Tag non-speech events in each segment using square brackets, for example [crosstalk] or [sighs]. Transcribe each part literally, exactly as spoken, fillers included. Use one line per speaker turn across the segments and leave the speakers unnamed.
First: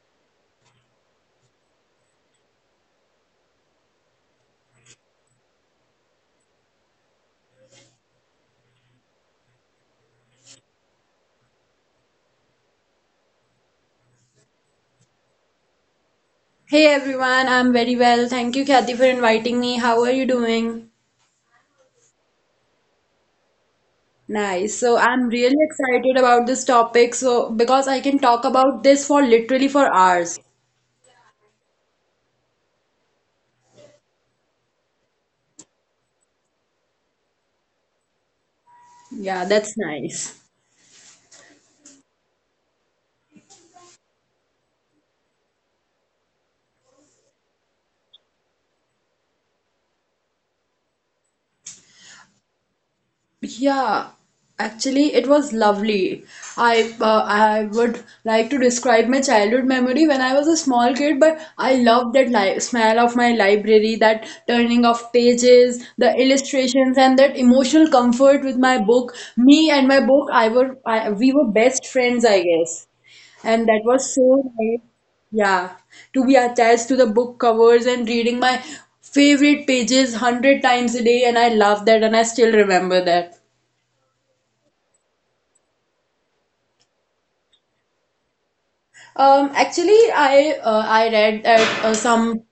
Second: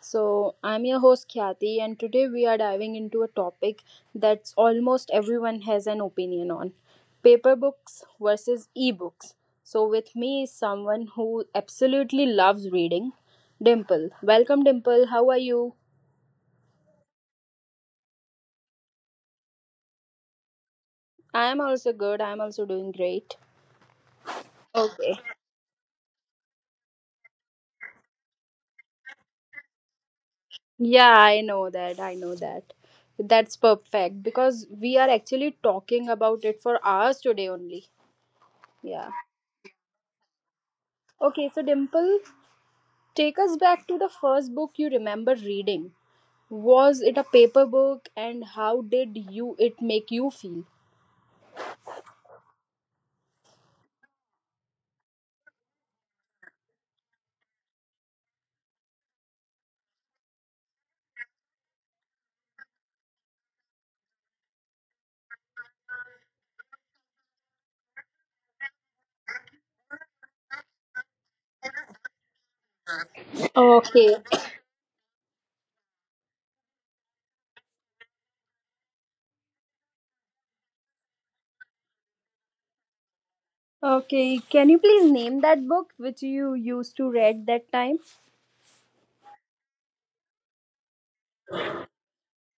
So, I'm your host Khyati, and today we are diving into a topic that's almost everyone has an opinion on: paper books versus ebooks. So, with me is someone who absolutely loves reading, Dimple. Welcome, Dimple. How are you?
Hey everyone, I'm very well. Thank you, Kathy, for inviting me. How are you doing?
I am also good, I am also doing great.
Nice. So
Okay.
I'm really excited about this topic, so because I can talk about this for literally for hours.
Yeah, I know that. I know that. That's perfect because we are actually talking about it for hours today only. Yeah.
Yeah, that's nice.
Okay, so Dimple, take us back to the first book you remember reading. Was it a paper book and how did you it make you feel?
Yeah, actually, it was lovely. I uh, I would like to describe my childhood memory when I was a small kid, but I loved that li smell of my library, that turning of pages, the illustrations, and that emotional comfort with my book. Me and my book, I were I, we were best friends, I guess, and that
Okay.
was so nice. Yeah, to be attached to the book covers and reading my favorite pages one hundred times a day, and I love that, and I still remember that.
Okay, can you please name that book which you used to read that time?
Um, actually, I uh, I read that uh, some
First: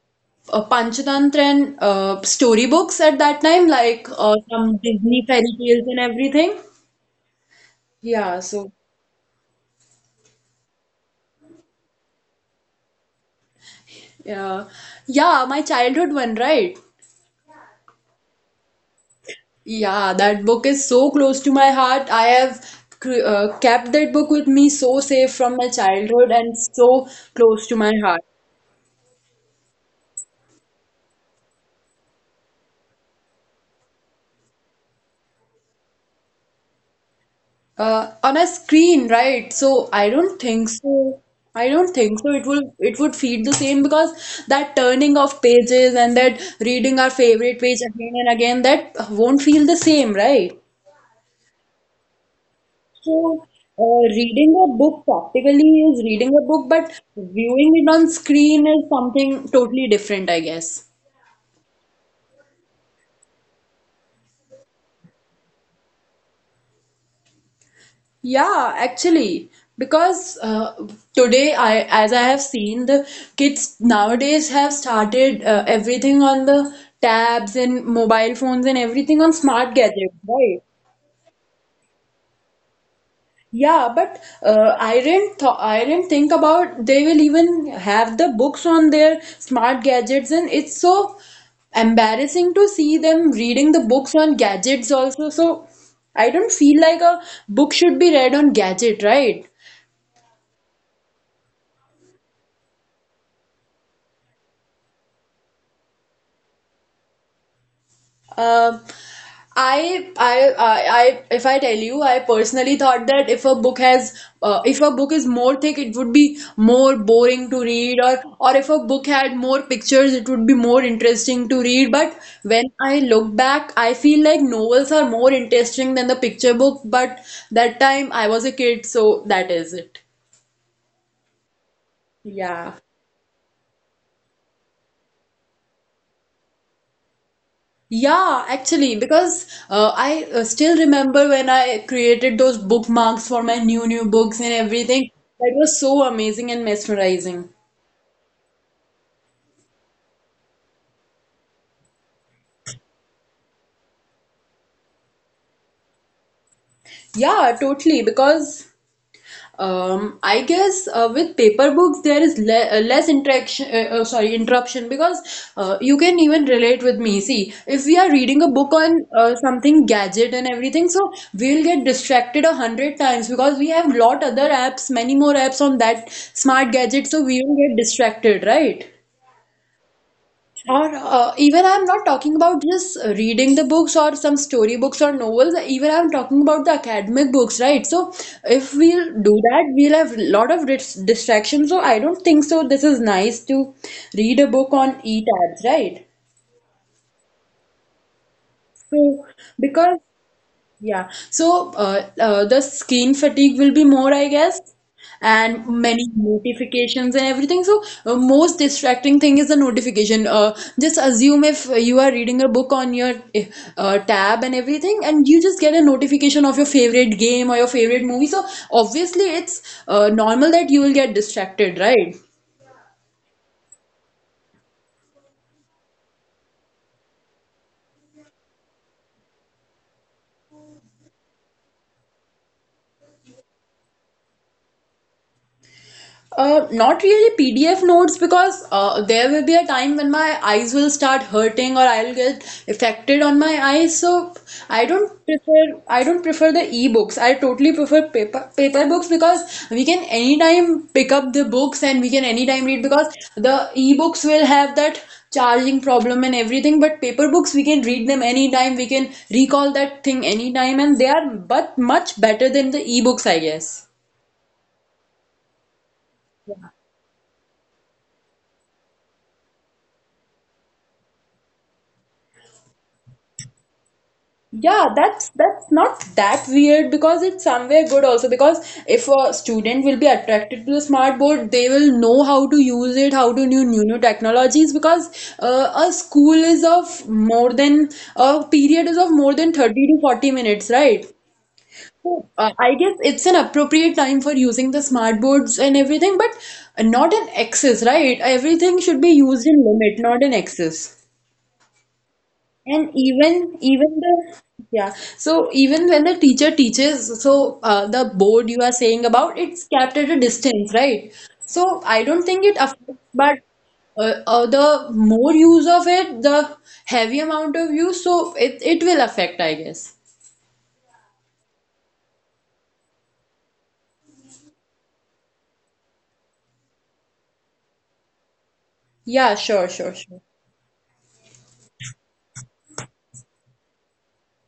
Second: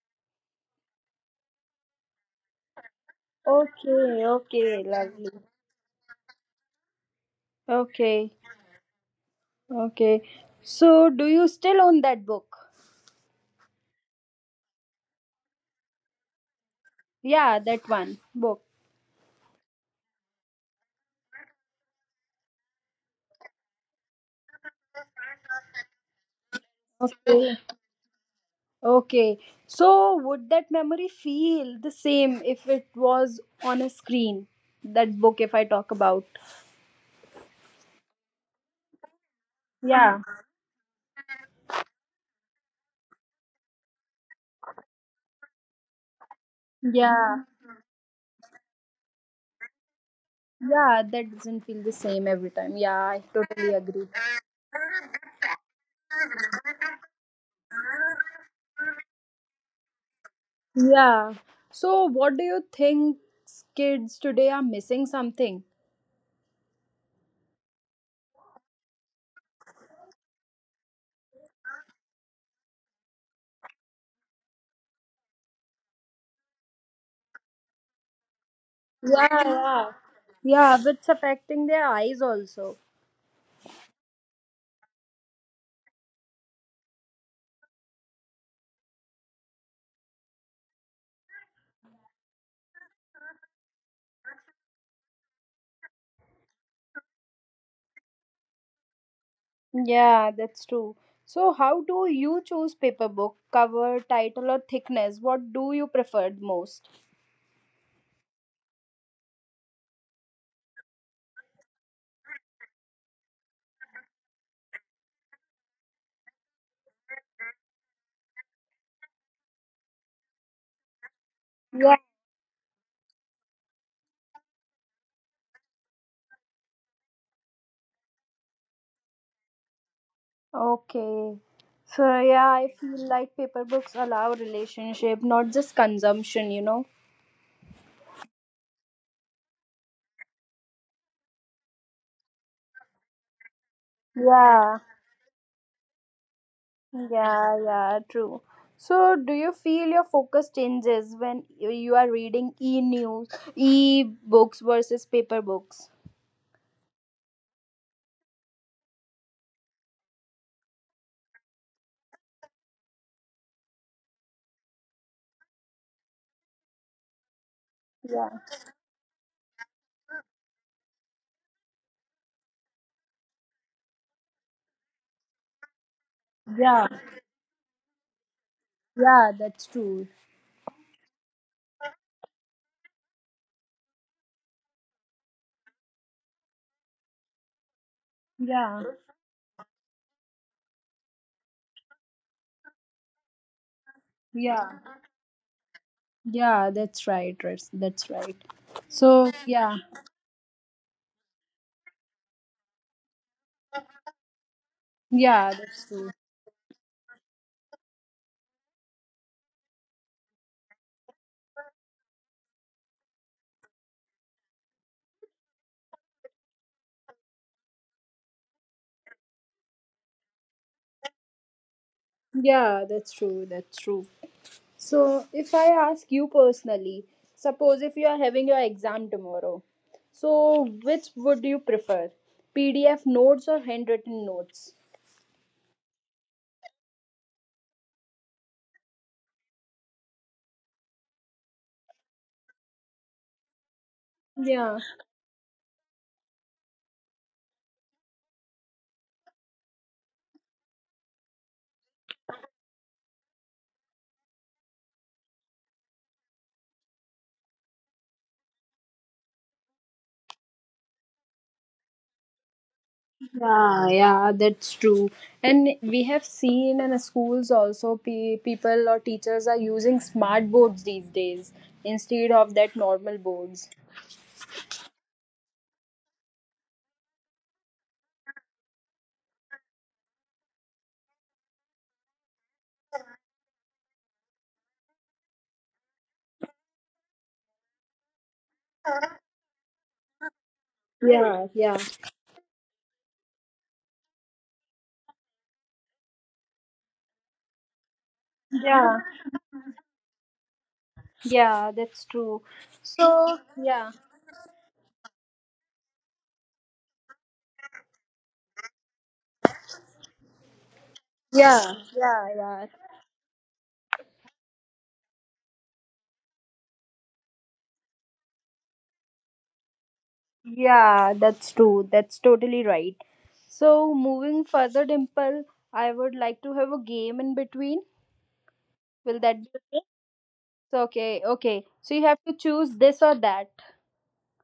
uh, Panchatantra and uh, storybooks at that time, like
Okay,
uh, some
okay,
Disney
lovely.
fairy tales and everything.
Okay,
Yeah, so
okay. So do you still own that book?
yeah, yeah, my childhood one, right?
Yeah, that one book.
Yeah, that book is so close to my heart. I have cr- uh, kept that book with me so safe from my childhood and so
Okay.
close to my heart.
Okay. So would that memory feel the same if it was on a screen? That book, if I talk about.
Uh, on a screen, right? So I
Yeah.
don't think so. I don't think so. It will it would feed the same because that turning of pages and that reading our
Yeah.
favorite page again and again, that won't feel the same, right?
Yeah, that doesn't feel the same every time. Yeah, I
So,
totally
uh,
agree.
reading a book practically is reading a book, but viewing it on screen is something totally different, I guess.
Yeah. So what do you think, kids today are missing something?
Yeah, actually, because uh, today I, as I have seen, the kids nowadays have started uh, everything on the tabs and mobile phones and everything on
Yeah,
smart
yeah.
gadgets, right?
Yeah, it's affecting their eyes also.
Yeah, but uh, I didn't th I didn't think about they will even have the books on their smart gadgets, and it's so embarrassing to see them reading the books on gadgets also. So I don't feel like a book should be read on gadget, right?
Yeah, that's true. So how do you choose paper book, cover, title or thickness? What do you prefer the most?
Um, I, I, I, I, if I tell you, I personally thought that if a book has, uh, if a book is more thick, it would be more boring to read, or or if a book had more pictures, it would be more interesting to read. But when I look back, I feel like novels are more interesting than the picture book. But that time I was a kid, so that is it.
Okay. So yeah, I
Yeah.
feel like paper books allow relationship, not just consumption, you know.
Yeah, actually, because uh, I uh, still remember when I created those bookmarks for my new new books and
Yeah.
everything. That was so amazing and mesmerizing.
Yeah, yeah, true. So do you feel your focus changes when you you are reading e-news, e-books versus paper books?
Yeah, totally, because Um, I guess uh, with paper books there is le uh, less interaction. Uh, uh, sorry, interruption because uh, you can even relate with me. See, if we are
Yeah.
reading a book on uh, something gadget and everything, so we'll get distracted a hundred times because we have lot other apps, many more apps on that smart
Yeah.
gadget, so we will get distracted, right?
Yeah, that's true.
Or uh, even I'm not talking about just reading the books or some story books or novels. Even I'm talking about the academic books, right? So if
Yeah.
we'll do that, we'll have a lot of dis distractions. So I don't think so. This is nice to read a book
Yeah.
on e-tabs, right?
Yeah, that's right. That's that's right.
So
So yeah.
because yeah. So uh, uh, the screen fatigue will be more, I guess, and
Yeah, that's
many
true.
notifications and everything. So uh, most distracting thing is the notification. Uh, just assume if you are reading a book on your eh, uh, tab and everything, and you just get a notification of your favorite game or your favorite movie. So obviously, it's uh, normal that you will get distracted, right?
Yeah, that's true. That's true. So, if I ask you personally, suppose if you are having your exam tomorrow, so which would you prefer? P D F notes or handwritten notes?
Uh, not really P D F notes because uh, there will be a time when my eyes will start hurting or I'll get affected on my eyes. So I
Yeah.
don't prefer I don't prefer the e-books. I totally prefer paper paper books because we can anytime pick up the books and we can anytime read because the e-books will have that charging problem and everything. But paper books we can read them anytime. We can recall that thing anytime, and they are but much better than the e-books, I guess.
Yeah, yeah, that's true. And we have seen in schools also pe- people or teachers are using smart boards these days instead of that normal boards.
Yeah, that's that's not that weird because it's somewhere good also because if a student will be attracted to the smart board, they will know how to use it, how to new new new technologies because uh, a school is of more than a period is of more than thirty to forty minutes, right?
Yeah, yeah,
So, uh, I guess it's an appropriate time for using the smart boards and everything, but not in excess, right? Everything should
yeah,
be used in limit, not in excess.
yeah, that's true.
And
So,
even
yeah,
even the Yeah, so even when the teacher teaches, so uh, the board you are saying about it's kept at a distance, right?
yeah,
So I don't
yeah,
think it
yeah.
affects, but uh, uh, the more use of it, the heavy amount of use, so it it will affect, I guess.
Yeah, that's true. That's totally right. So, moving further, Dimple, I would like to have a game in between. Will
Yeah,
that be
sure,
okay?
sure, sure.
So, okay, okay. So you have to choose this or that.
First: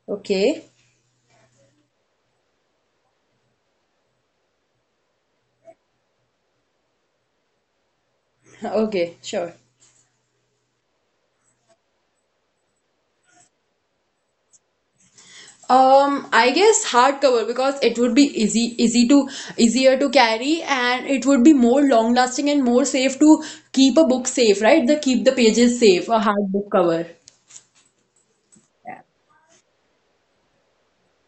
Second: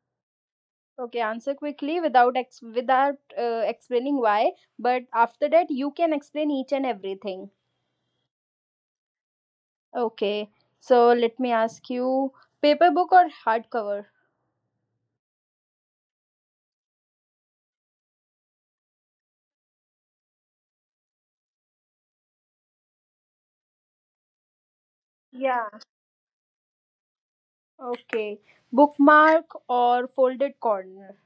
Okay,
Okay, answer quickly without ex- without uh, explaining why. But after that, you can explain each and everything.
[laughs] okay, sure.
Okay. So let me ask you: paper book or hardcover?
Um, I guess hardcover because it would be easy, easy to easier to carry, and it would be more long lasting and more safe to keep a book safe, right? The keep the
Yeah.
pages safe, a hard book cover.
Okay.
Yeah.
Bookmark or folded corner?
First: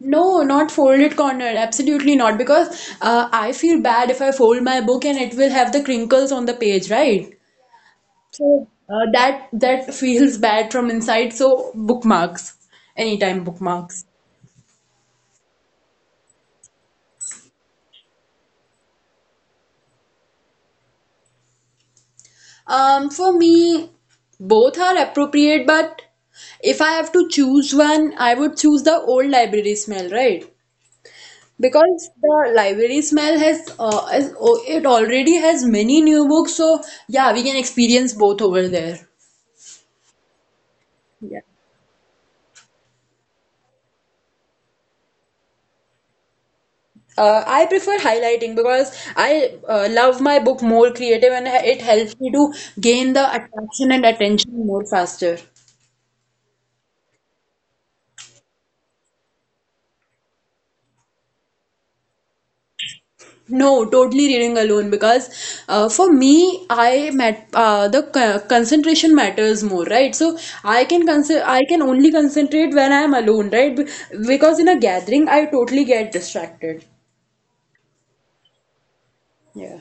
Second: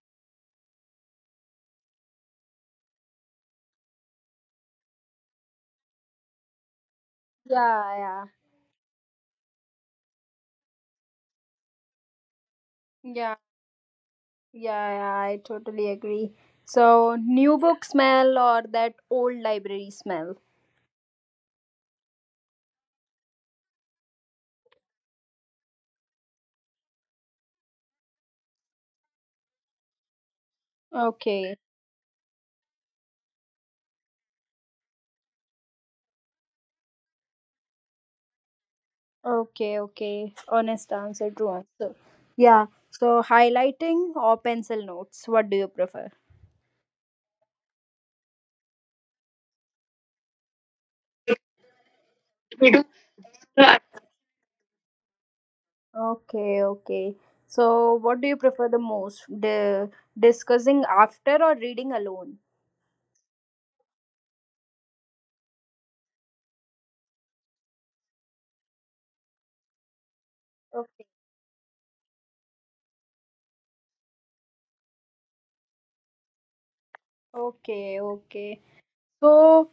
No, not folded corner. Absolutely not, because uh, I feel bad if I fold my book and it will have the crinkles on the page, right?
Yeah, yeah.
So uh, that that [laughs] feels bad from inside. So bookmarks,
Yeah.
anytime bookmarks.
Yeah, yeah, I totally agree. So, new book smell or that old library smell?
Um, for me, both are appropriate, but if I have to choose one, I would choose the old library smell, right?
Okay,
Because the library smell has, uh, is, oh, it already has many new books, so yeah, we can experience both over there.
okay, okay. Honest answer,
Yeah.
true answer. Yeah, so highlighting or pencil notes? What do you prefer?
Uh, I prefer highlighting because I uh, love my book more creative and it helps me to
We do.
gain the attraction and attention more faster.
Okay, okay. So, what do you prefer the most? The discussing after or reading alone?
No, totally reading alone because uh, for me, I met uh, the co- concentration matters more, right? So I can
Okay,
consider I can only concentrate when I am alone, right? Be- Because in a gathering, I totally get distracted.
okay, okay. So,
Yeah.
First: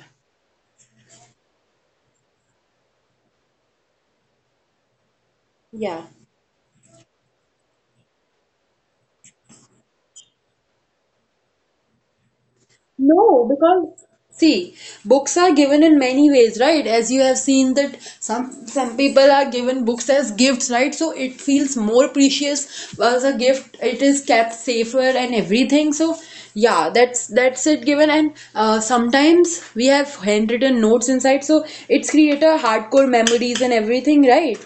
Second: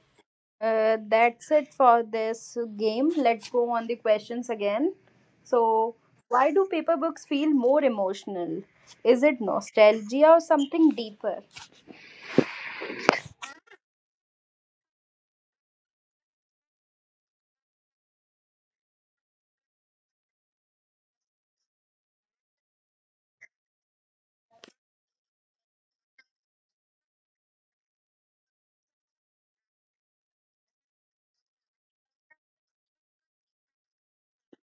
Uh, that's it for this game. Let's go on the questions again. So,
Yeah.
why do paper books feel more emotional? Is it nostalgia or something deeper?
No, because see, books are given in many ways, right? As you have seen that some some people are given books as gifts, right? So it feels more precious as a gift. It is kept safer and everything. So yeah, that's that's it given. And uh, sometimes we have handwritten notes inside, so it's create a hardcore memories and everything, right?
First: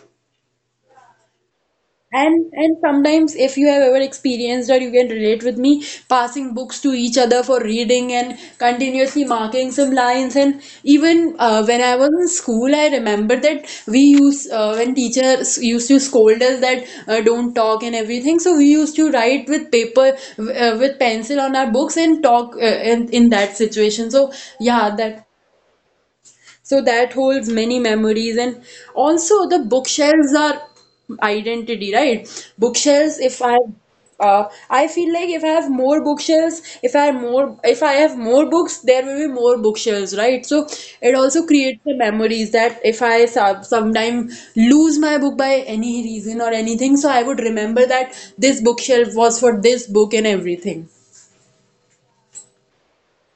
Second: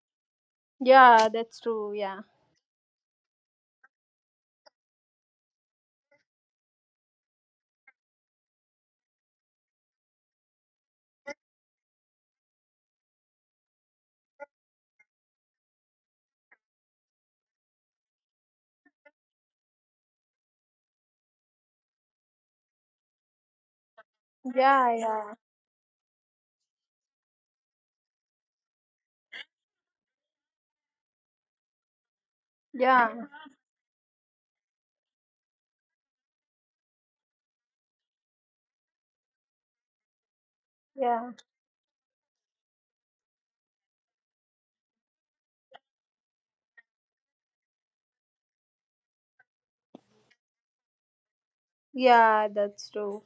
Yeah, that's true. Yeah.
And and sometimes if you have ever experienced or you can relate with me, passing books to each other for reading and continuously marking some lines and even uh, when I was in school, I remember that we used uh, when teachers used to scold us that uh, don't talk and everything. So we used to write with paper uh, with pencil on our books and talk uh, in in that situation. So yeah,
Yeah,
that
yeah.
so that holds many memories. And also, the bookshelves are identity, right?
Yeah,
Bookshelves, if I uh, I feel like if I have more bookshelves, if I have more, if I have more books, there will be more bookshelves, right? So it
yeah.
also creates the memories that if I sub sometime lose my book by any reason or anything, so I would remember that this bookshelf was for this book and everything.
Yeah, that's true.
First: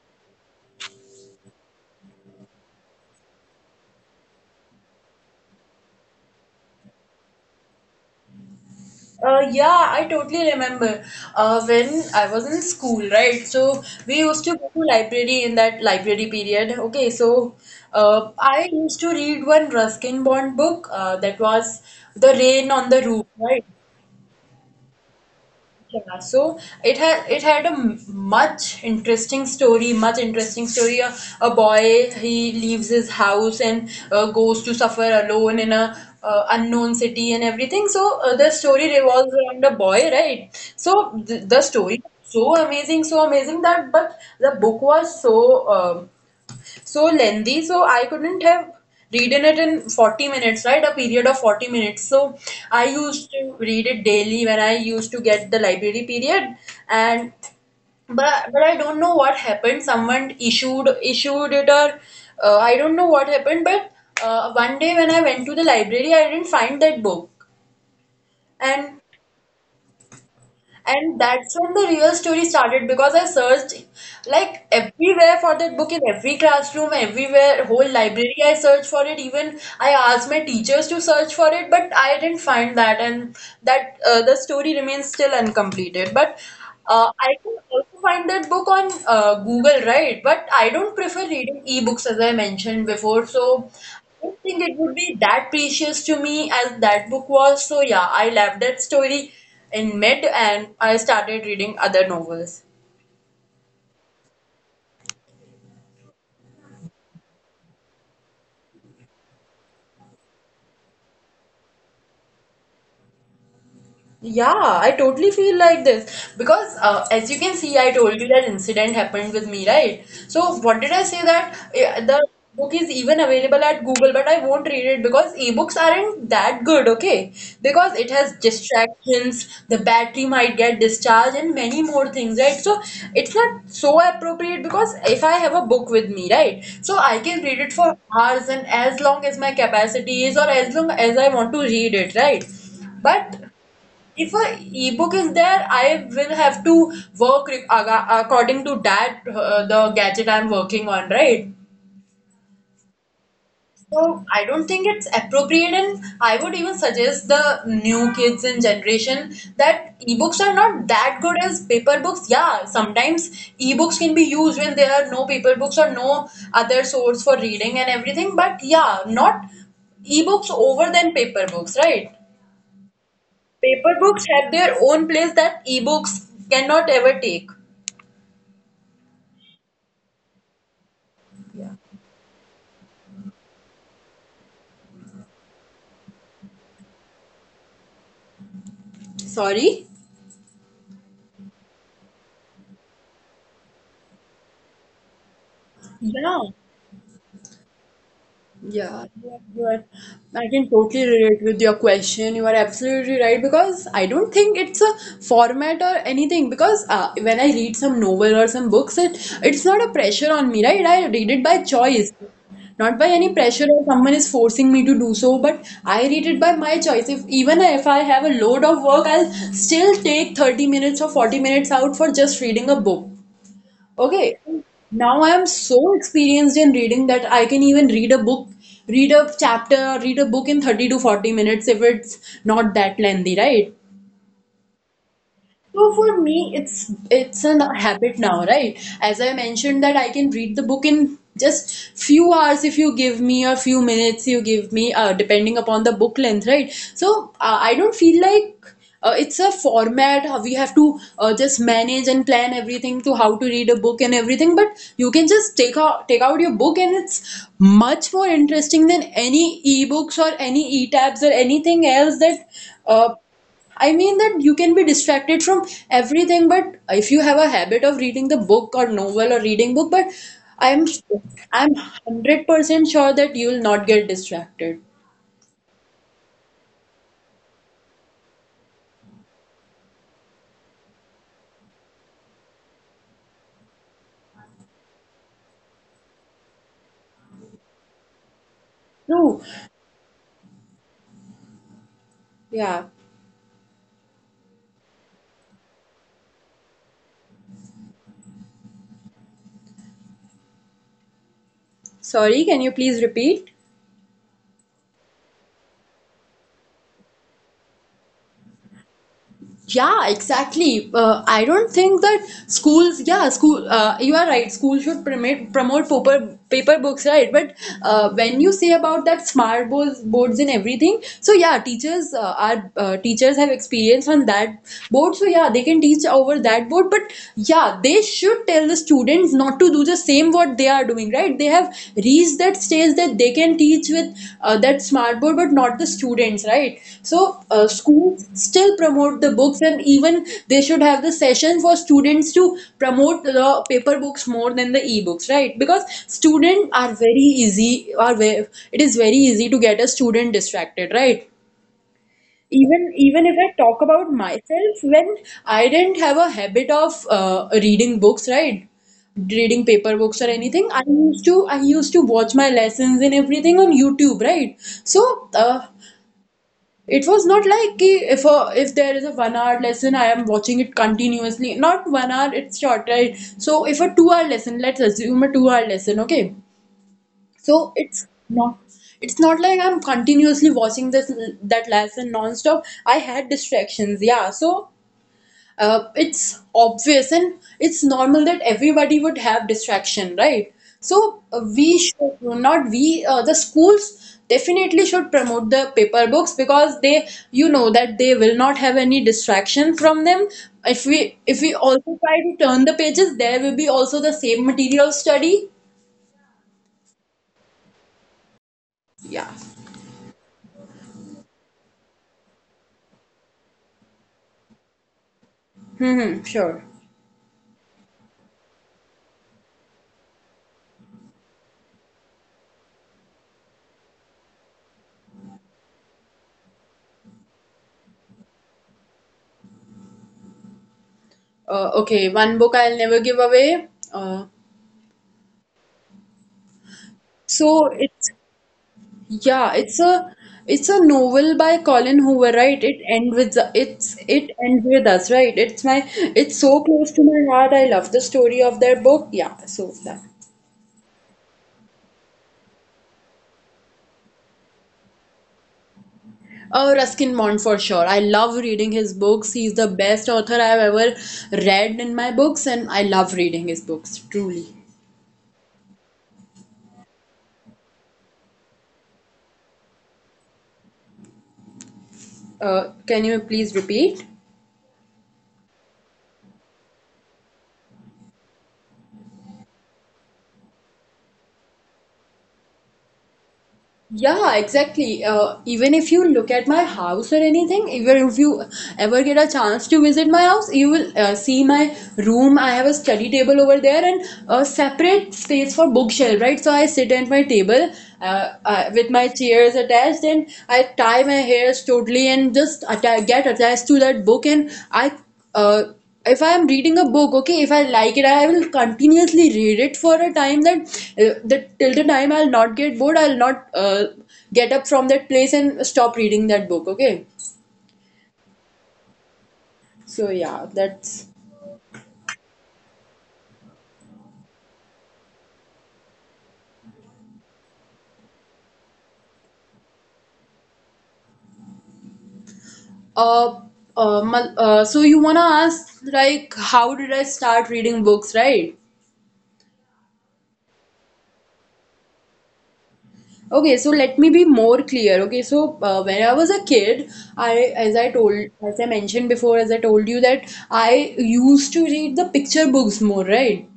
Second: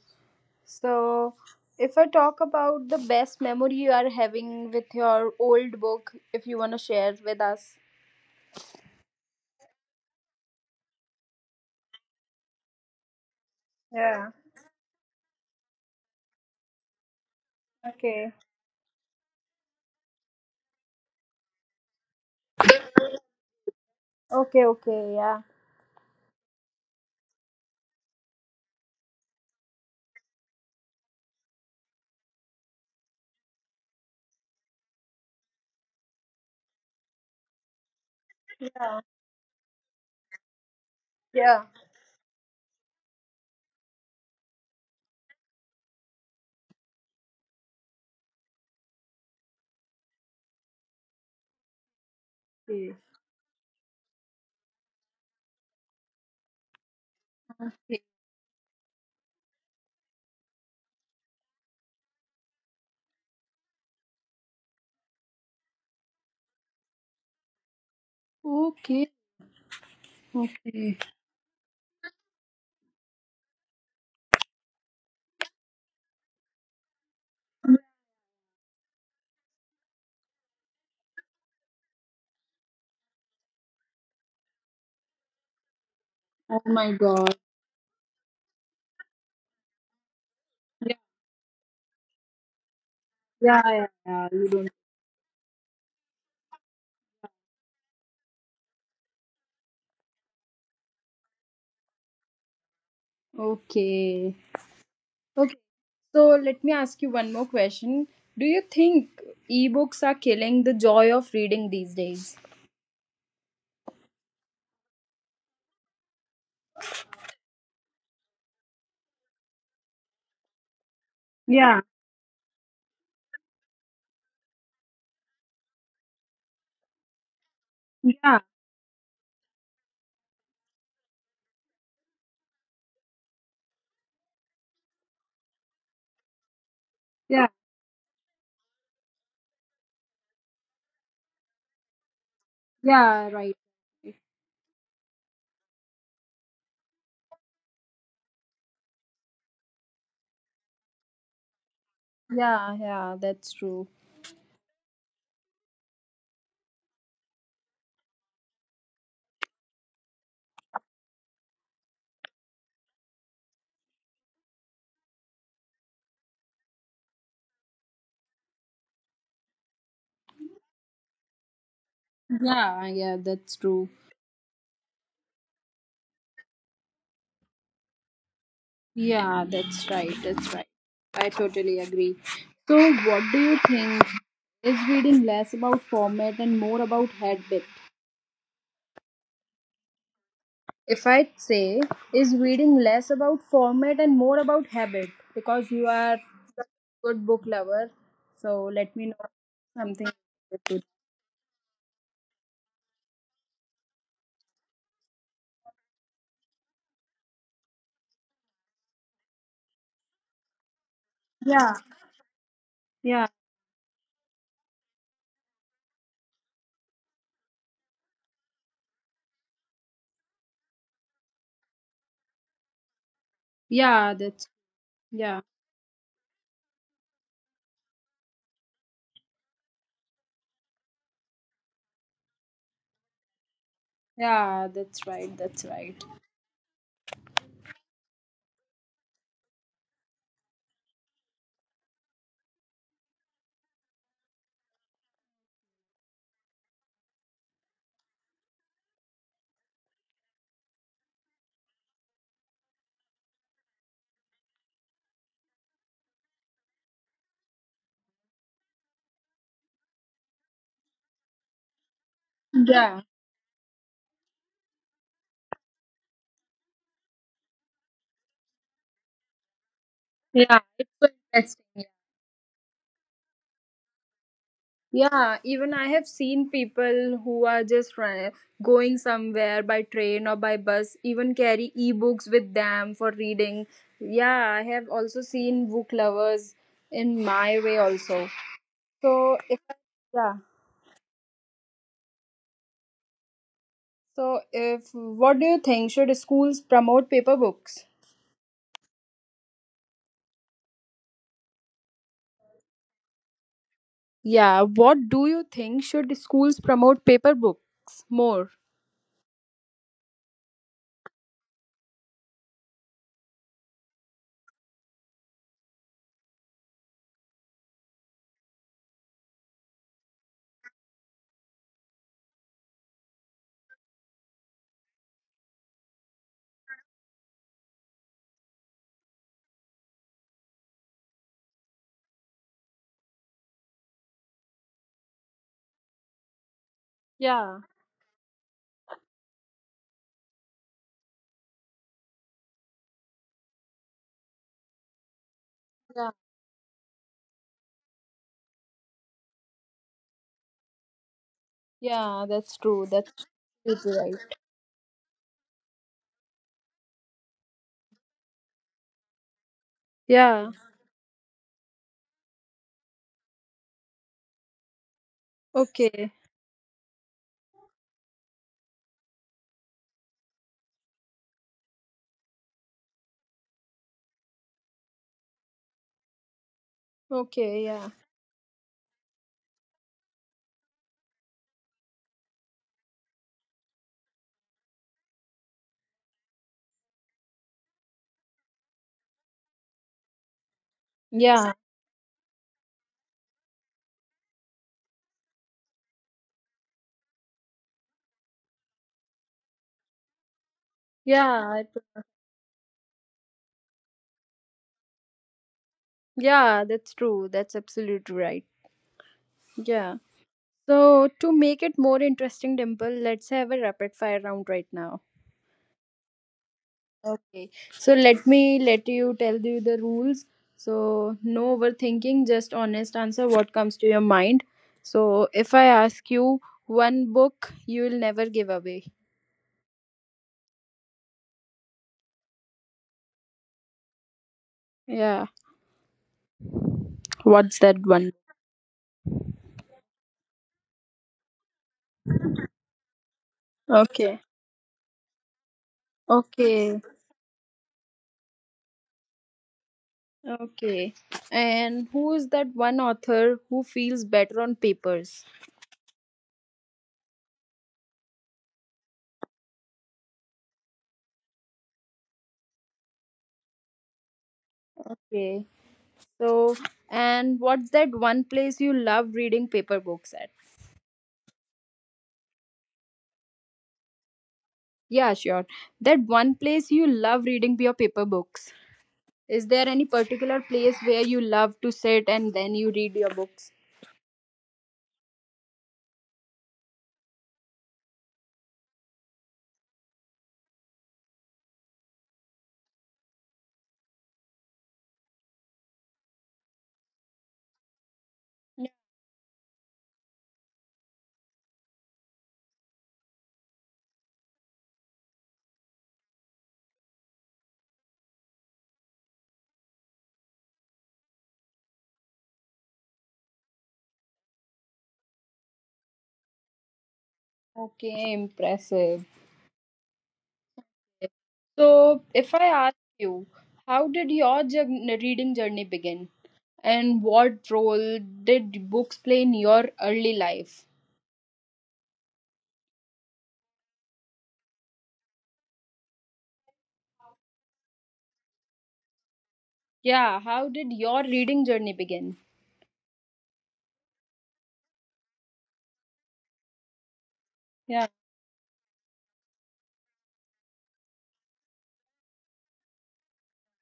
So, if I talk about the best memory you are having with your old book, if you want to share with us.
Uh, yeah, I totally remember. Uh, when I was in school, right? So we
Yeah.
used to go to library in that library period. Okay, so uh,
Okay.
I used to read one Ruskin Bond book. Uh, that was The Rain on the Roof, right?
Okay, okay. Yeah.
Yeah, so it had it had a m- much interesting story, much interesting story. A, a boy he leaves his house and uh, goes to suffer alone in a uh, unknown city and everything. So uh, the story revolves around a boy, right? So th- the
Yeah.
story was so amazing, so amazing that but the book was so. um so lengthy, so I couldn't have reading it in forty minutes, right? A period of forty minutes, so I
Okay.
used to read it daily when I used to get the library period. And but but I don't know what happened, someone issued issued it, or uh, I don't know what happened, but uh, one day when I went to the library I didn't find that book. and
Okay. Okay.
and that's when the real story started because I searched like everywhere for that book in every classroom, everywhere, whole library. I searched for it. Even I asked my teachers to search for it, but I didn't find that, and that uh, the story remains still uncompleted. But
Oh my
uh, I
God.
can also find that book on uh, Google, right? But I don't
Yeah,
prefer reading ebooks as I mentioned before,
yeah,
so
yeah,
I
yeah.
don't
You
think
don't.
it would be that precious to me as that book was. So yeah, I left that story in mid and I started reading other novels.
Okay. Okay. So let me ask you one more question. Do you think ebooks are killing the joy of reading these days?
Yeah, I totally feel like this because uh, as you can see, I told you that incident happened with me, right? So what did I say that
Yeah.
uh, the book is even available at Google, but I won't read it because ebooks aren't that good, okay? Because it has
Yeah.
distractions, the battery might get discharged, and many more things, right? So it's not so appropriate because if I have a book with me, right? So I can
Yeah.
read it for hours and as long as my capacity is or as long as I want to read it, right?
Yeah.
But
Right.
if a ebook is there, I will have to work re- aga- according to that, uh, the gadget I'm working on, right?
Yeah. Yeah. That's true.
So I don't think it's appropriate, and I would even suggest the new kids in generation that ebooks are not that good as paper books. Yeah, sometimes ebooks can be used when there are no paper books or no other source for reading and everything, but yeah, not ebooks over than paper books, right?
Yeah. Yeah. That's true.
Paper books have their own place that ebooks cannot ever take.
Yeah. That's right. That's right. I totally agree. So what do you think? Is reading less about format and more about habit?
Sorry?
If I'd say, is reading less about format and more about habit because you are
Yeah.
a good book lover. So let
Yeah,
me know
you are, you are-
something.
I can
Good.
totally relate with your question. You are absolutely right because I don't think it's a format or anything. Because uh, when I read some novel or some books, it it's not a pressure on me, right? I read it by
Yeah,
choice, not by
yeah,
any pressure or someone is forcing me to do so. But I read it by my choice. If even if I have a load of work, I'll still take thirty minutes or forty minutes out for just reading a book.
yeah.
Okay,
That's
now I
yeah,
am so experienced in reading that I can even read a book, read a chapter, read a book in thirty to forty minutes if it's not that lengthy, right?
yeah. That's right. That's
So
right.
for me, it's it's a n- habit now, right? As I mentioned that I can read the book in just few hours if you give me or few minutes you give me, uh, depending upon the book length, right? So uh, I don't feel like uh, it's a format how we have to uh, just manage and plan everything to how to read a book and everything. But you can just take out take out your book, and it's much more interesting than any ebooks or any e-tabs or anything else that.
Yeah,
Uh, I mean that you can be distracted from everything, but if you have a habit of reading the book or novel or reading book, but
yeah.
I'm
It's so
I'm
interesting.
hundred percent sure that you'll not get distracted.
Yeah, even I have seen people who are just ri- going somewhere by train or by bus, even carry e-books with them for reading. Yeah, I have also seen book lovers in my way also.
True.
So if yeah,
Yeah.
so if what do you think, should schools promote paper books?
Sorry, can you please repeat?
Yeah, what do you think, should schools promote paper books more?
Yeah, exactly. Uh, I don't think that schools, yeah, school, uh, you are right, school should promote promote paper paper books, right? But uh, when you say about that smart boards, boards and everything, so yeah, teachers uh, are uh, teachers have experience on that board, so yeah, they can teach over that board. But yeah, they should tell the students not to do the same what what they are doing, right? They have reached that stage that they can teach with uh, that smart board, but not the students, right? So
Yeah,
uh, schools still promote the books, and even they should have the session for students to promote the paper books more than the e-books, right? Because
yeah,
students are very easy are very, it is very easy to get a student distracted, right?
yeah. That's true.
even
That's
even if I talk
true.
about
Right.
myself, when I didn't have a habit of uh, reading books, right? Reading paper books or
Yeah.
anything, I used to I used to watch my lessons and everything on YouTube, right? So uh,
Okay.
it was not like कि if a, if there is a one hour lesson, I am watching it continuously. Not one hour, it's short, right? So if a two hour lesson, let's assume a two hour lesson, okay? So
Okay. Yeah.
it's not it's not like I'm continuously watching this that lesson non-stop. I had distractions, yeah. So uh, it's obvious, and it's normal that everybody would have distraction, right? So uh,
Yeah,
we should not we uh, the schools definitely should promote the paper books because they, you know, that they will not have any distraction from them. If we
yeah,
if we
I
also
t-
try to turn the pages, there will be also the same material study.
yeah, that's true. That's absolutely right.
Yeah.
Yeah. So, to make it more interesting, Dimple, let's have a rapid fire round right now.
Hmm, sure.
Okay. So, let me let you tell you the rules. So, no overthinking, just honest answer what comes to your mind. So, if I ask you, one book you will never give away.
Uh, okay, one book I'll never give away. Uh,
Yeah. What's
so
that one?
it's yeah, it's a it's a novel by Colin Hoover, right? It ends with the- it's
Okay.
it ends with us, right? It's my, it's so
Okay.
close to my heart. I love the story of that book. Yeah, so that.
Okay. And who is that one author who feels better on papers?
Oh, Ruskin Bond for sure. I love reading his books. He's the best author I've ever read in my books, and I love reading his books, truly.
Okay. So, and what's that one place you love reading paper books at?
Uh, can you please repeat?
Yeah, sure. That one place you love reading your paper books. Is there any particular place where you love to sit and then you read your books?
Yeah, exactly. Uh, even if you look at my house or anything, even if you ever get a chance to visit my house, you will uh, see my room. I have a study table over there and a separate space for bookshelf, right? So I sit at my table uh,
Yeah.
uh, with my chairs attached, and I tie my hairs totally and just atta- get attached to that book, and I, uh, if I am reading a book, okay, if I like it, I will continuously read it for a time that, uh, that till the time I'll not get bored, I'll not uh, get up from that place and stop reading that book, okay?
Okay, impressive.
So yeah, that's,
So, if I ask you, how did your jour- reading journey begin? And what role did books play in your early life?
uh, uh, mal- uh so you wanna ask like how did I start reading books, right?
Yeah, how did your reading journey begin?
Okay, so let me be more clear, okay? So uh, when I was a kid, I, as
Yeah,
i told as I mentioned before, as I told you that I used to read the picture books more, right?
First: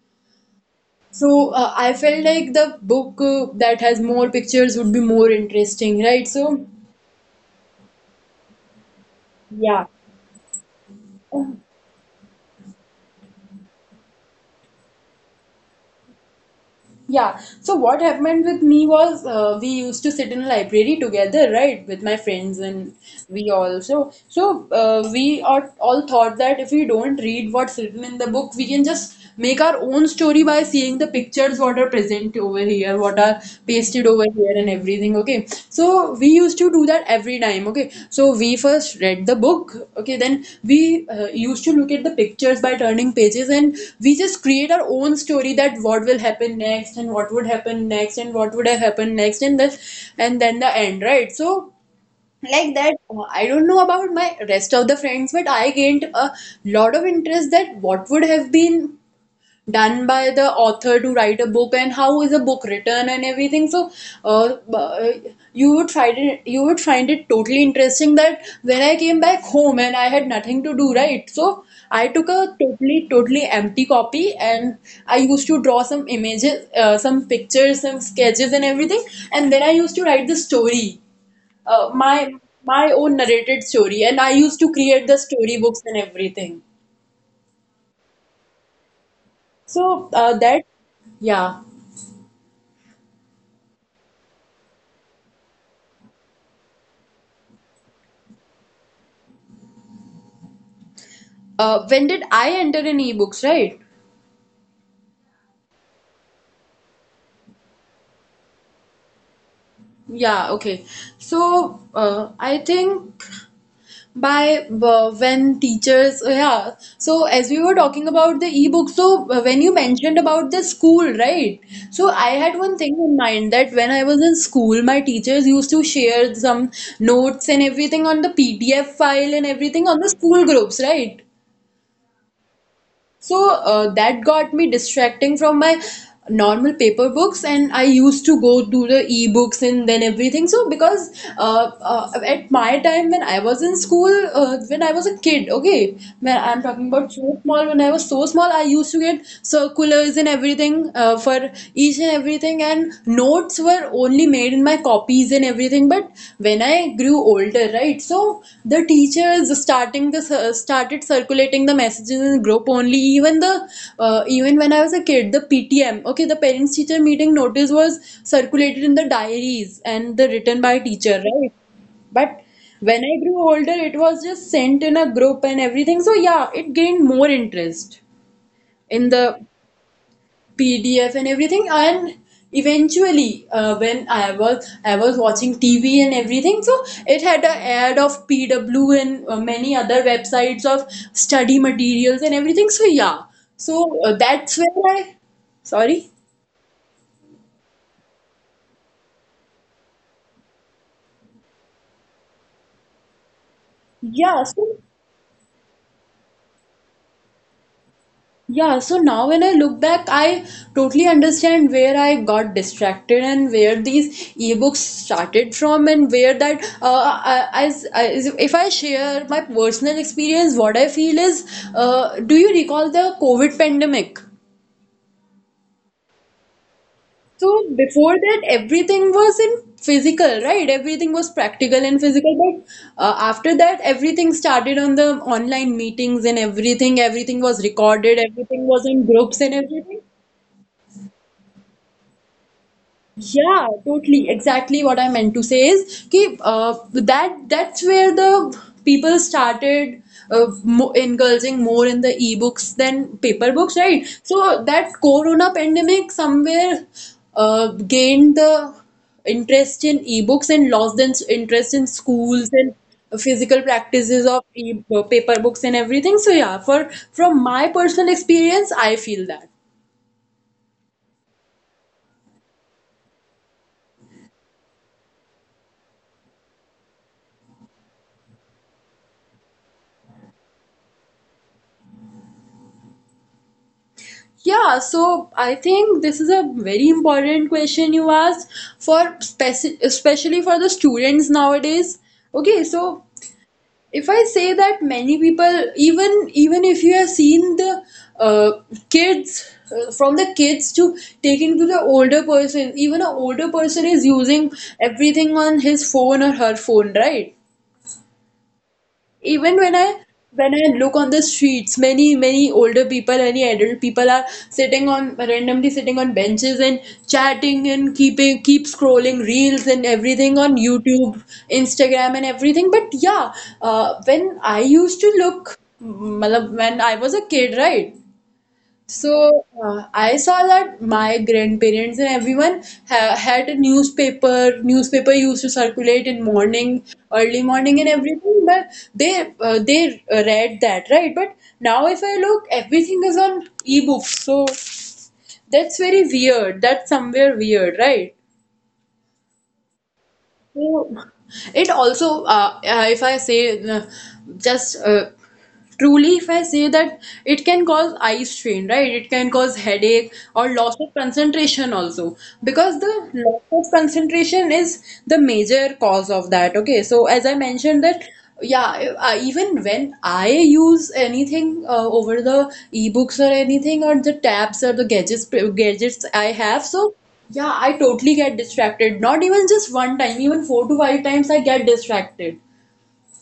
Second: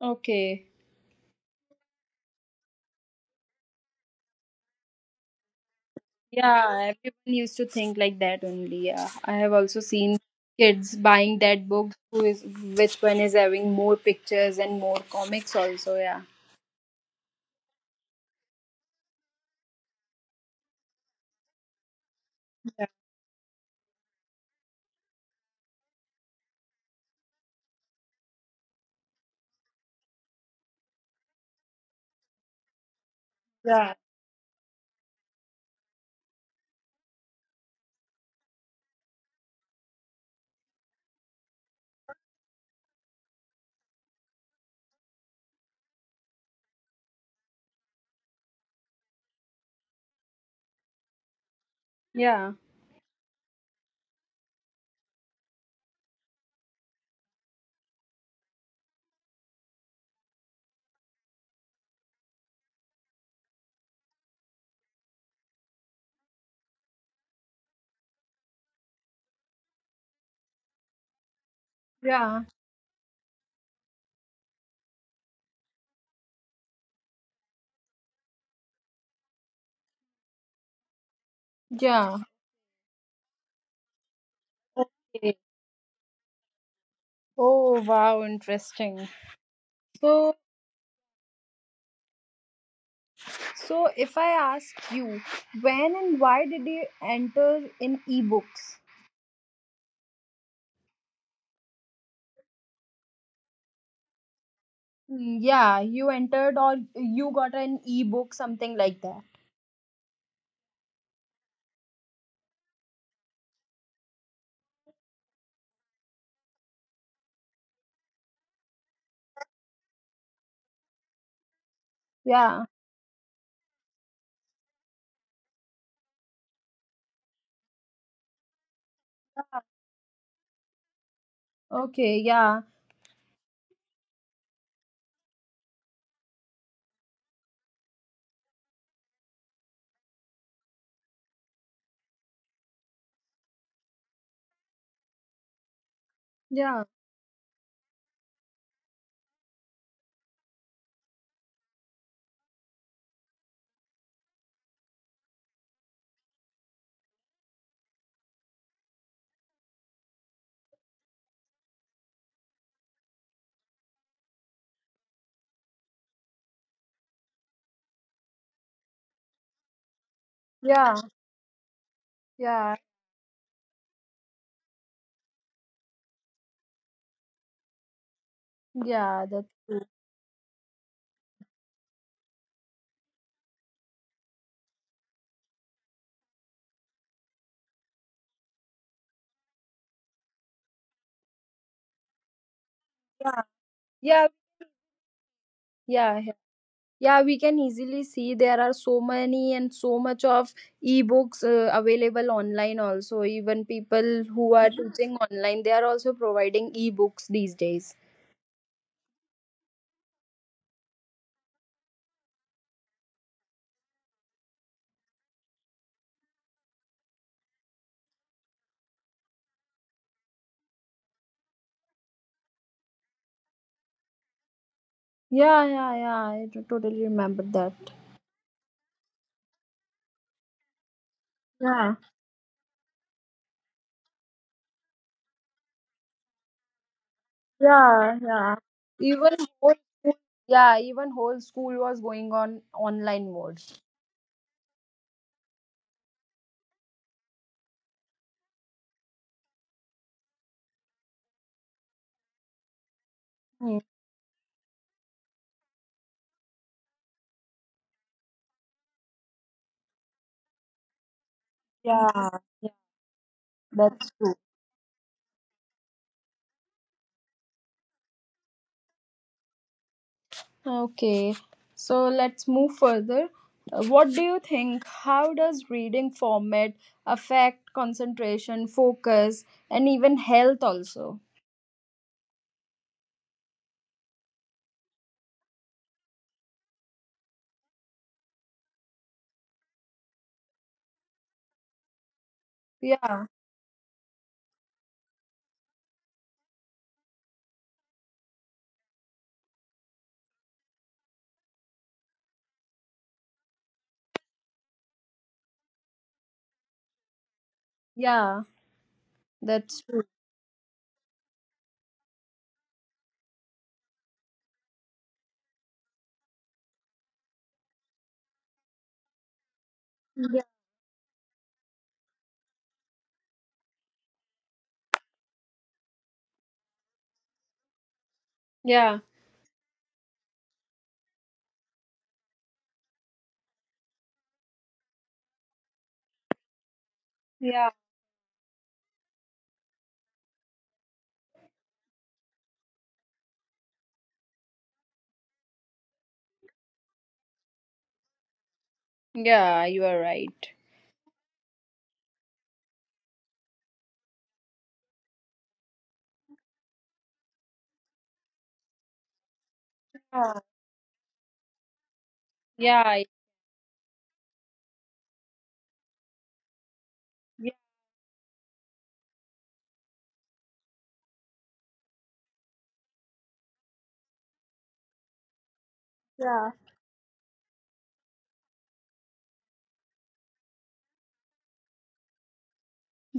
okay.
So uh, I felt like the book uh, that has more pictures would be more interesting, right?
Yeah,
So
everyone used to think like that only. Yeah, I have also
yeah,
seen kids buying that book who is which one is having more pictures and more comics also. Yeah.
yeah. So what happened with me was, uh, we used to sit in a library together, right, with my friends
Yeah.
and we also. So so, uh, we are all thought that if we don't read what's written in the book, we can just make our own story by seeing the pictures what are present over here, what are
Yeah.
pasted over year and everything, okay? So we used to do that every time, okay? So we first read the book, okay, then we uh, used to look at the pictures by turning pages, and we just create our own story that what will happen next and what would happen next and what would have happened next and this, and then the end, right? So
Yeah.
like that, uh, I don't know about my rest of the friends, but I gained a lot of interest that what would have been done by the author to write a book and how is a book written and everything. So uh, uh, you would find it you would find it totally interesting that when I came back home and I had nothing to do, right? So I took a
Yeah.
totally totally empty copy, and I used to draw some images, uh, some pictures, some sketches and everything, and then I used to write the story, uh,
Yeah.
my my own narrated story, and I used to create the
Okay.
storybooks and everything.
Oh wow, interesting.
So uh,
So,
that yeah.
so if I ask you, when and why did you enter in ebooks?
Uh, when did I enter in ebooks, right?
Mm, yeah, you entered or you got an ebook, something like that.
Yeah, okay. So uh, I think by uh, when teachers, uh, yeah. So as we were talking about the e ebooks, so uh, when you mentioned about the school, right? So I had
Yeah.
one thing in mind that when I was in school, my teachers used to share some notes and everything on the P D F file and
Yeah.
everything on the school groups, right?
Okay. Yeah.
So uh, that got me distracting from my normal paper books, and I used to go to the e-books and then everything. So because uh, uh, at my time when I was in school, uh, when I was a kid, okay, when I'm
Yeah.
talking about so small, when I was so small, I used to get circulars and everything uh, for each and everything, and notes were only made in my copies and everything. But when I grew older, right? So the teachers starting the cir- started circulating the messages in group only. Even the uh, even when I was a kid, the P T M, okay, the parents teacher meeting notice was circulated in the diaries and the written by
Yeah.
teacher, right? But
Yeah.
when I grew older, it was just sent in a group and everything. So yeah, it gained more interest in
Yeah.
the
That's true.
P D F and everything. And eventually, uh, when I was I was watching T V and everything, so it had an ad of P W and uh, many other websites of study materials and everything. So yeah,
Yeah.
so uh,
Yeah.
that's where I. Sorry.
Yeah. Yeah. Yeah, we can easily see there are so many and so much of ebooks uh, available online also. Even people
Yeah.
who are
So
teaching online, they are also providing ebooks these days.
Yeah, so now when I look back, I totally understand where I got distracted and where these ebooks started from, and where that uh, I- as, as if I share my personal experience, what I feel is, uh, do you recall the COVID pandemic?
Yeah, yeah, yeah. I t- totally remember
So
that.
before that, everything was in physical, right? Everything was practical and
Yeah,
physical. But uh, after that, everything started on the online meetings and everything. Everything was recorded.
yeah, yeah.
Everything was in
Even
groups and
whole school,
everything.
yeah, even whole school was going on online
Yeah,
mode.
totally. Exactly what I meant to say is कि, uh, that that's where the people started uh, mo indulging more in the e-books than paper books,
Hmm,
right? So that corona pandemic somewhere uh, gained the interest in e-books and lost the interest in
yeah,
schools and physical
that's
practices of e uh, paper books and everything. So yeah, for from my personal experience, I feel that.
okay. So let's move further. Uh, What do you think? How does reading format affect concentration, focus, and even health also?
Yeah, so I think this is a very important question you asked for speci- especially for the students nowadays. Okay, so
Yeah,
if I say that many people, even even if you have seen the uh, kids uh, from the kids to taking to the older person, even an older person is using everything on his phone or her phone, right?
yeah,
even when i
that's true.
when i look on the streets, many many older people, any adult people are sitting on randomly sitting on benches and chatting and keeping keep scrolling reels and everything
Yeah,
on YouTube, Instagram and everything. But yeah, uh, when I used to look mm, matlab, when I was a kid, right?
yeah,
So uh, I saw that my grandparents and everyone ha had a newspaper. Newspaper used to circulate in morning, early morning,
yeah,
and everything. But they uh, they read that, right? But now if I look, everything is on ebooks. So that's very weird. That's somewhere weird, right?
yeah, you are right.
So, It also, uh, uh, if I say, uh, just uh, truly, if I say, that it can cause eye strain, right? It can cause headache
Yeah,
or loss of concentration also, because
yeah,
the loss of concentration is the major cause of that. Okay, so as I mentioned that. Yeah, uh, even when I use anything uh, over the ebooks or anything or the tabs or the gadgets gadgets I
yeah.
have, so yeah, I totally get distracted. Not even just one time, even four to five times I get distracted.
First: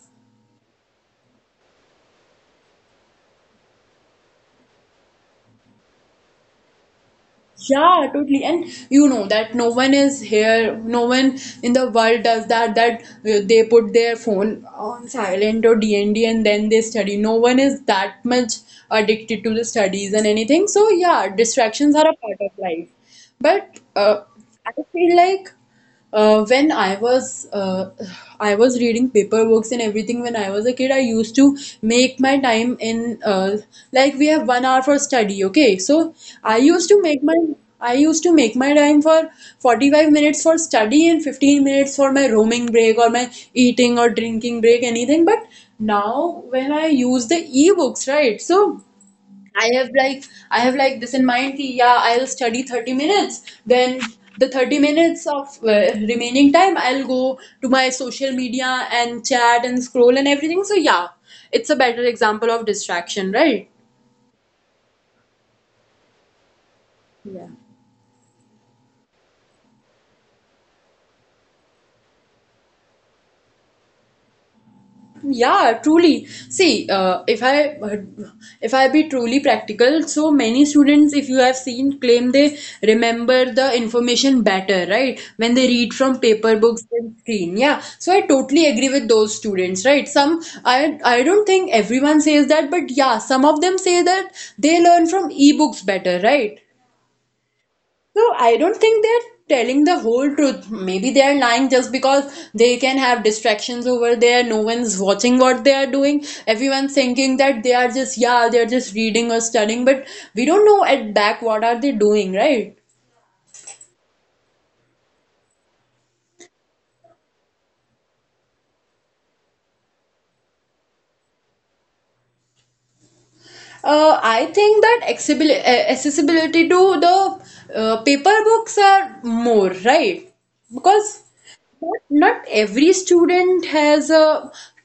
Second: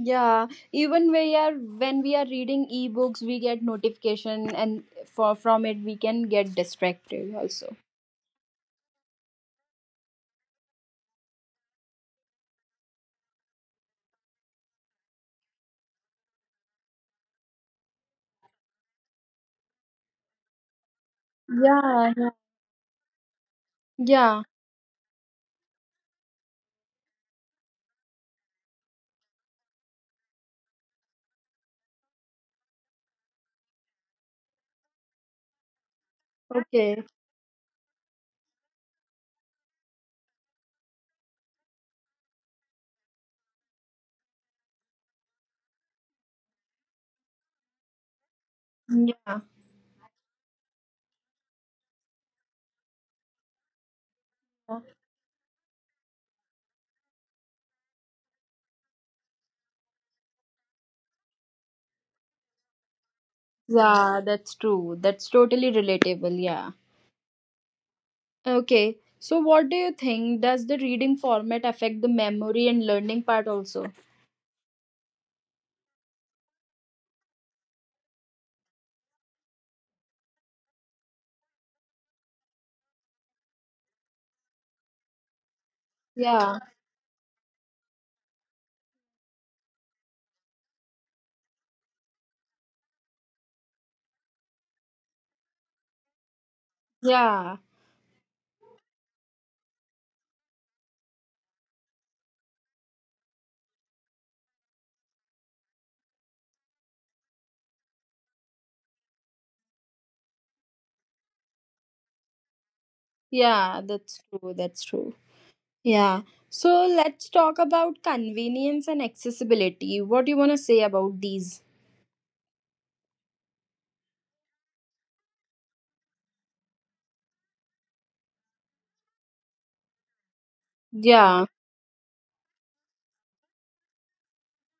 Yeah, even we are when we are reading ebooks, we get notification, and for from it we can get distracted also.
Yeah, totally. And you know that no one is here, no one in the world does that, that uh, they put their phone on silent or D N D and then they study. No one is that much addicted to the studies and anything. So yeah, distractions are
Yeah,
a
yeah,
part of life. But uh,
yeah.
I feel like uh, when I was uh, I was reading paper books and everything when I was a kid. I used to make my time in uh, like we have one hour for study. Okay, so I used to
Okay.
make my I used to make my time for forty-five minutes for study and fifteen minutes for my roaming break or my eating or drinking break, anything. But now when I use the ebooks, right? So
Yeah,
I have like I have like this in mind कि yeah, I'll study thirty minutes, then the thirty minutes of uh, remaining time I'll go to my social media and chat and scroll and everything. So yeah, it's a better example of distraction, right?
yeah. That's true. That's totally relatable. Yeah.
Yeah.
Okay. So, what do you think? Does the reading format affect the memory and learning part also?
Yeah, truly. See, uh, if I if I be truly practical, so many students, if you have seen, claim they remember the information better, right? When they read from paper
Yeah,
books and screen. Yeah. So I totally agree with those students, right? Some I I don't think everyone says that, but yeah, some of them say that they learn from ebooks better, right?
yeah,
So I don't think they're telling the whole truth. Maybe they're lying just because they can have distractions over there. No one's watching what they are doing. Everyone's thinking that they are just, yeah, they're just reading or studying, but we don't know at back what are they doing, right?
yeah. That's true. That's true. Yeah. So let's talk about convenience and accessibility. What do you want to say about these?
Uh, I think that accessibil- uh, accessibility to the uh, paper books are more, right? Because
Yeah.
Not not every student has a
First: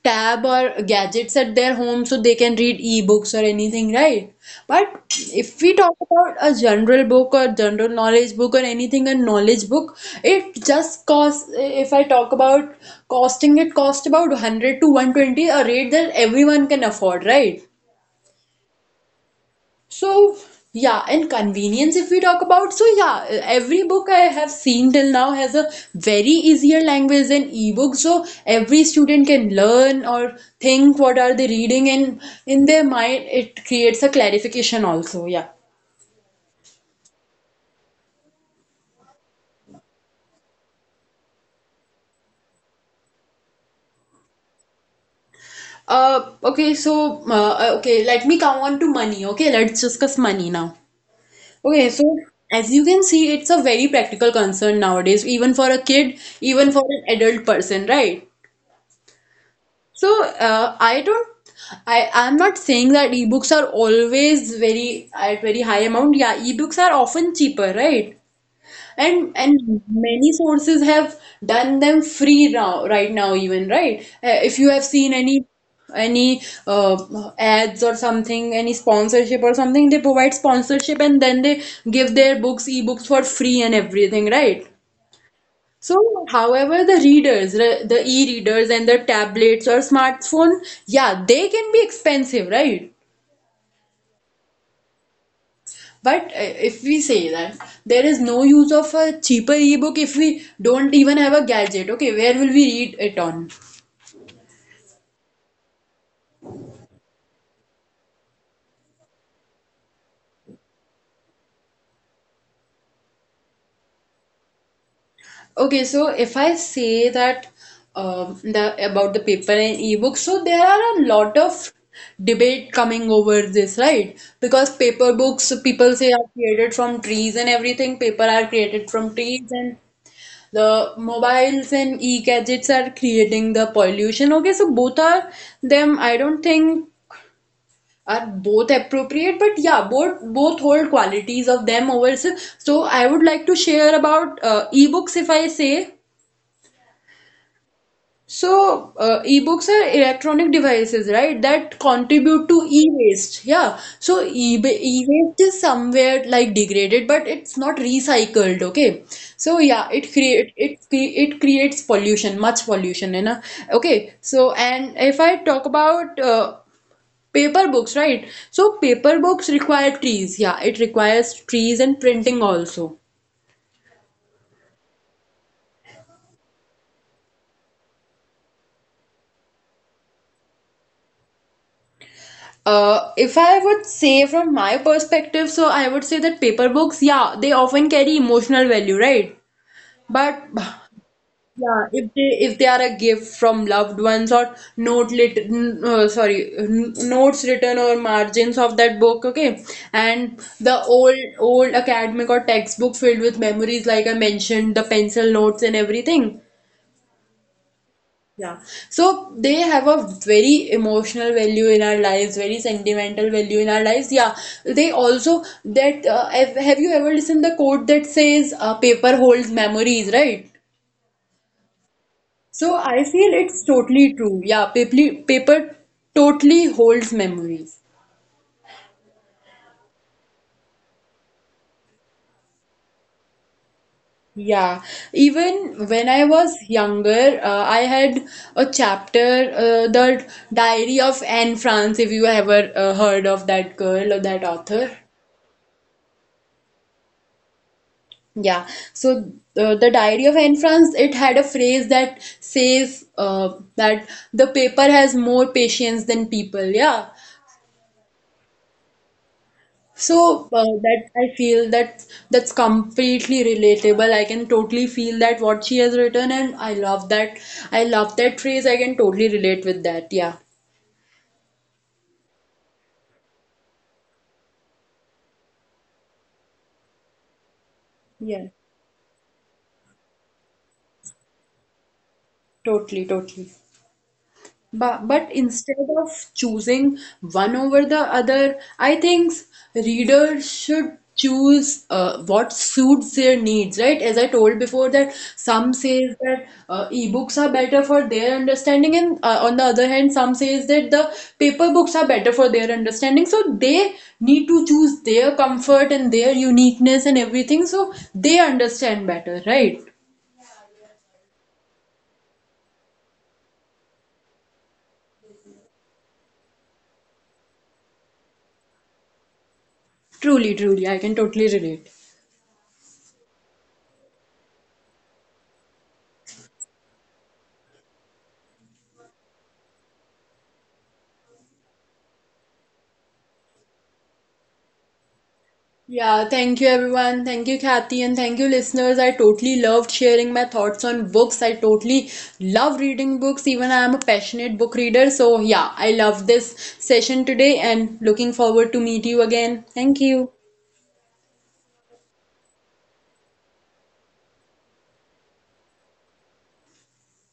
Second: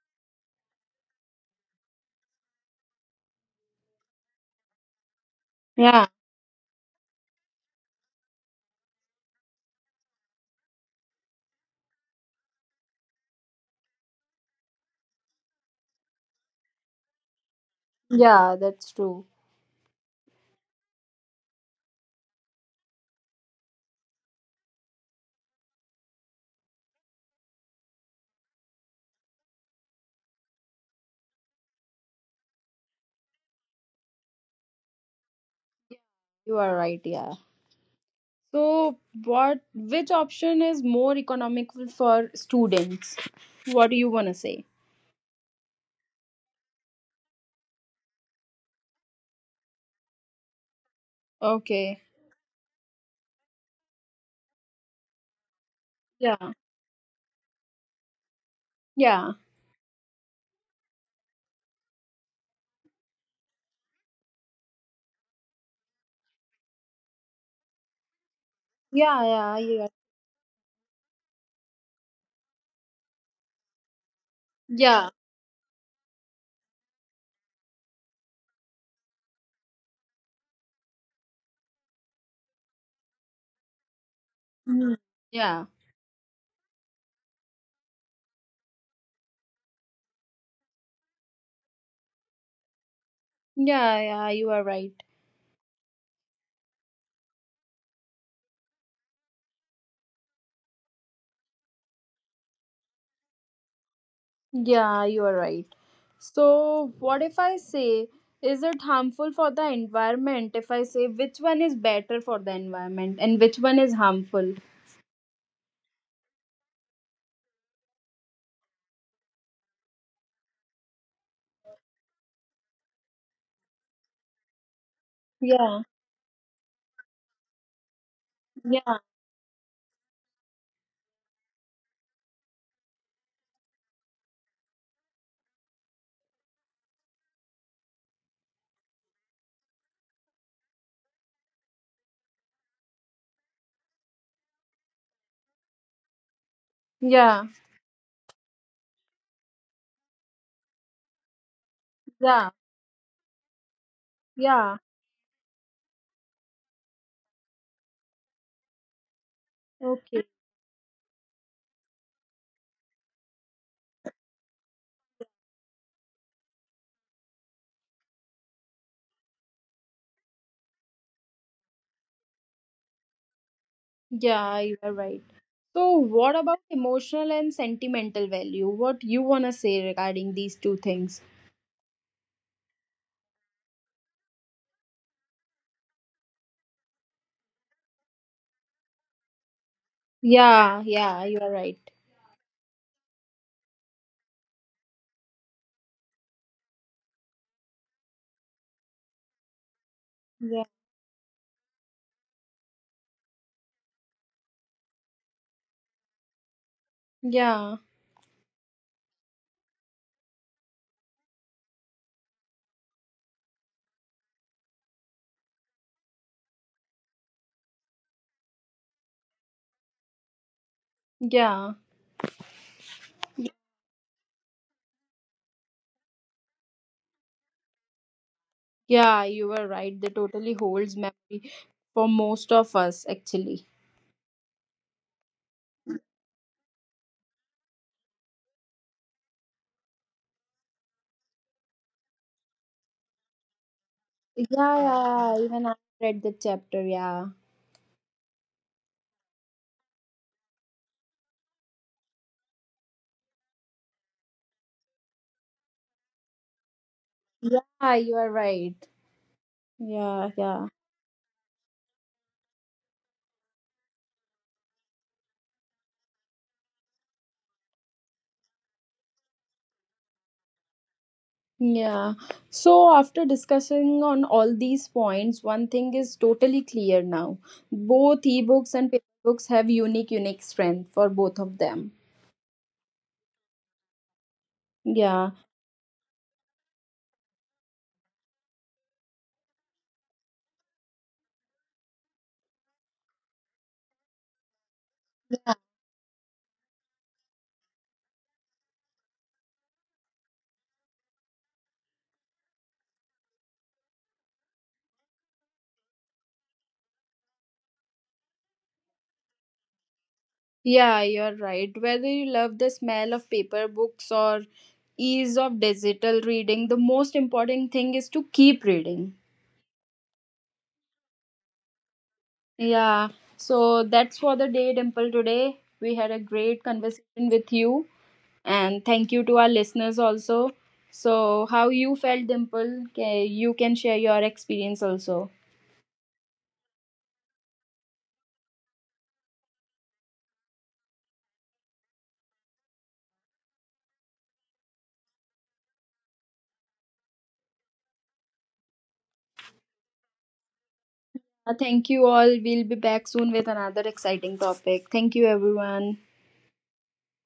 tab or gadgets at their home so they can read ebooks or anything, right? But if we talk
Yeah.
about a general book or general knowledge book or anything, a knowledge book, it just costs, if I talk about costing, it costs about one hundred to one twenty, a rate that everyone can afford, right?
Yeah, that's true.
So, yeah, and convenience if we talk about, so yeah, every book I have seen till now has a very easier language than ebook, so every student can learn or think what are they reading, and in their mind it creates a clarification also, yeah.
You are right, yeah. So what, which option is more economical for students? What do you want to say?
Uh, okay, so uh, uh, okay, let me come on to money. Okay, let's discuss money now. Okay,
Okay.
so as you can see, it's a very practical concern nowadays, even for a kid,
Yeah.
even for an adult person, right?
Yeah.
So uh, I don't I I'm not saying that ebooks are always very at very high amount. Yeah, ebooks are often cheaper, right?
Yeah,
And and
yeah, yeah.
many sources have done them free now, right now even, right? Uh, if you have
Yeah.
seen any any uh, ads or something, any sponsorship or something, they provide sponsorship and then they give their books, ebooks for free and everything, right?
Mm. Yeah.
So, however, the readers, re- the e-readers and the tablets or smartphone, yeah, they can be expensive, right?
Yeah, yeah, you are right.
But uh, if we say that there is no use of a cheaper ebook if we don't even have a gadget, okay, where will we read it on?
Yeah, you are right. So, what if I say, is it harmful for the environment? If I say, which one is better for the environment and which one is harmful?
Okay, so if I say that um, the about the paper and ebook, so there are a lot of debate coming over this, right? Because paper books,
Yeah,
people say are created from trees and everything. Paper are created
yeah,
from trees and the mobiles and e-gadgets are creating the pollution. Okay, so both are them. I don't think are both appropriate, but yeah, both both hold qualities of them over. So, so I would like to share about uh, ebooks if I say.
yeah,
So, uh, e-books are electronic devices, right, that contribute
yeah,
to e-waste. Yeah. So, e-
yeah.
e-waste is somewhere like degraded, but it's not recycled. Okay. So, yeah, it
Okay.
create it cre- it creates pollution, much pollution, you know. Okay. So, and if I talk about uh, paper books, right? So, paper books require trees. Yeah, it requires trees and printing also.
Yeah, you are right. So, what about emotional and sentimental value? What you wanna say regarding these two things?
Uh, if I would say from my perspective, so I would say that paper books, yeah, they often carry emotional value, right? But
Yeah, yeah, you are
[sighs]
right.
yeah, if they if they are a gift from loved ones or note lit, n- uh, sorry, n- notes written or margins of that book, okay, and
Yeah,
the old old academic or textbook filled with memories, like I mentioned, the pencil notes and everything.
yeah,
Yeah. So they have a very emotional value in our lives, very sentimental value in our lives. Yeah. They also that uh, have have you ever listened the quote that says uh, paper holds memories, right?
yeah.
So I feel it's totally true. Yeah, paper paper totally holds memories.
Yeah, you were right. They totally holds memory for most of us, actually.
Yeah, even when I was younger, uh, I had a chapter, uh, the Diary of Anne Frank, if you ever uh, heard of that girl or
Yeah,
that
yeah,
author.
yeah, even I read the chapter. Yeah,
Yeah, so uh, the Diary of Anne Frank, it had a phrase that says uh, that the paper has more patience than people. Yeah,
yeah, you are right. Yeah,
so uh,
yeah,
that I feel that that's completely relatable. I can totally feel that what she has written, and I love that. I love that phrase. I can totally relate with that. Yeah,
yeah. So after discussing on all these points, one thing is totally clear now. Both
yeah,
ebooks and paper books have unique, unique strength for both of them.
totally, totally. But, but
Yeah.
instead of choosing one over the other, I think readers should choose uh, what suits their needs, right? As I told before, that some says that uh, e-books are better for their understanding, and uh, on the other hand, some says that the paper books are better for their understanding. So they need to choose their comfort and their uniqueness and everything, so they understand better, right?
Yeah, you're right. Whether you love the smell of paper books or ease of digital reading, the most important thing is to keep reading.
Truly, truly, I can totally relate.
Yeah, so that's for the day, Dimple, today. We had a great conversation with you, and thank you to our listeners also. So, how you felt, Dimple? Ca- You can share your experience also.
Yeah, thank you everyone. Thank you, Kathy, and thank you, listeners. I totally loved sharing my thoughts on books. I totally love reading books. Even I am a passionate book reader. So, yeah, I love this session today and looking forward to meet you again. Thank you.
Uh, Thank you all. We'll be back soon with another exciting topic. Thank you, everyone.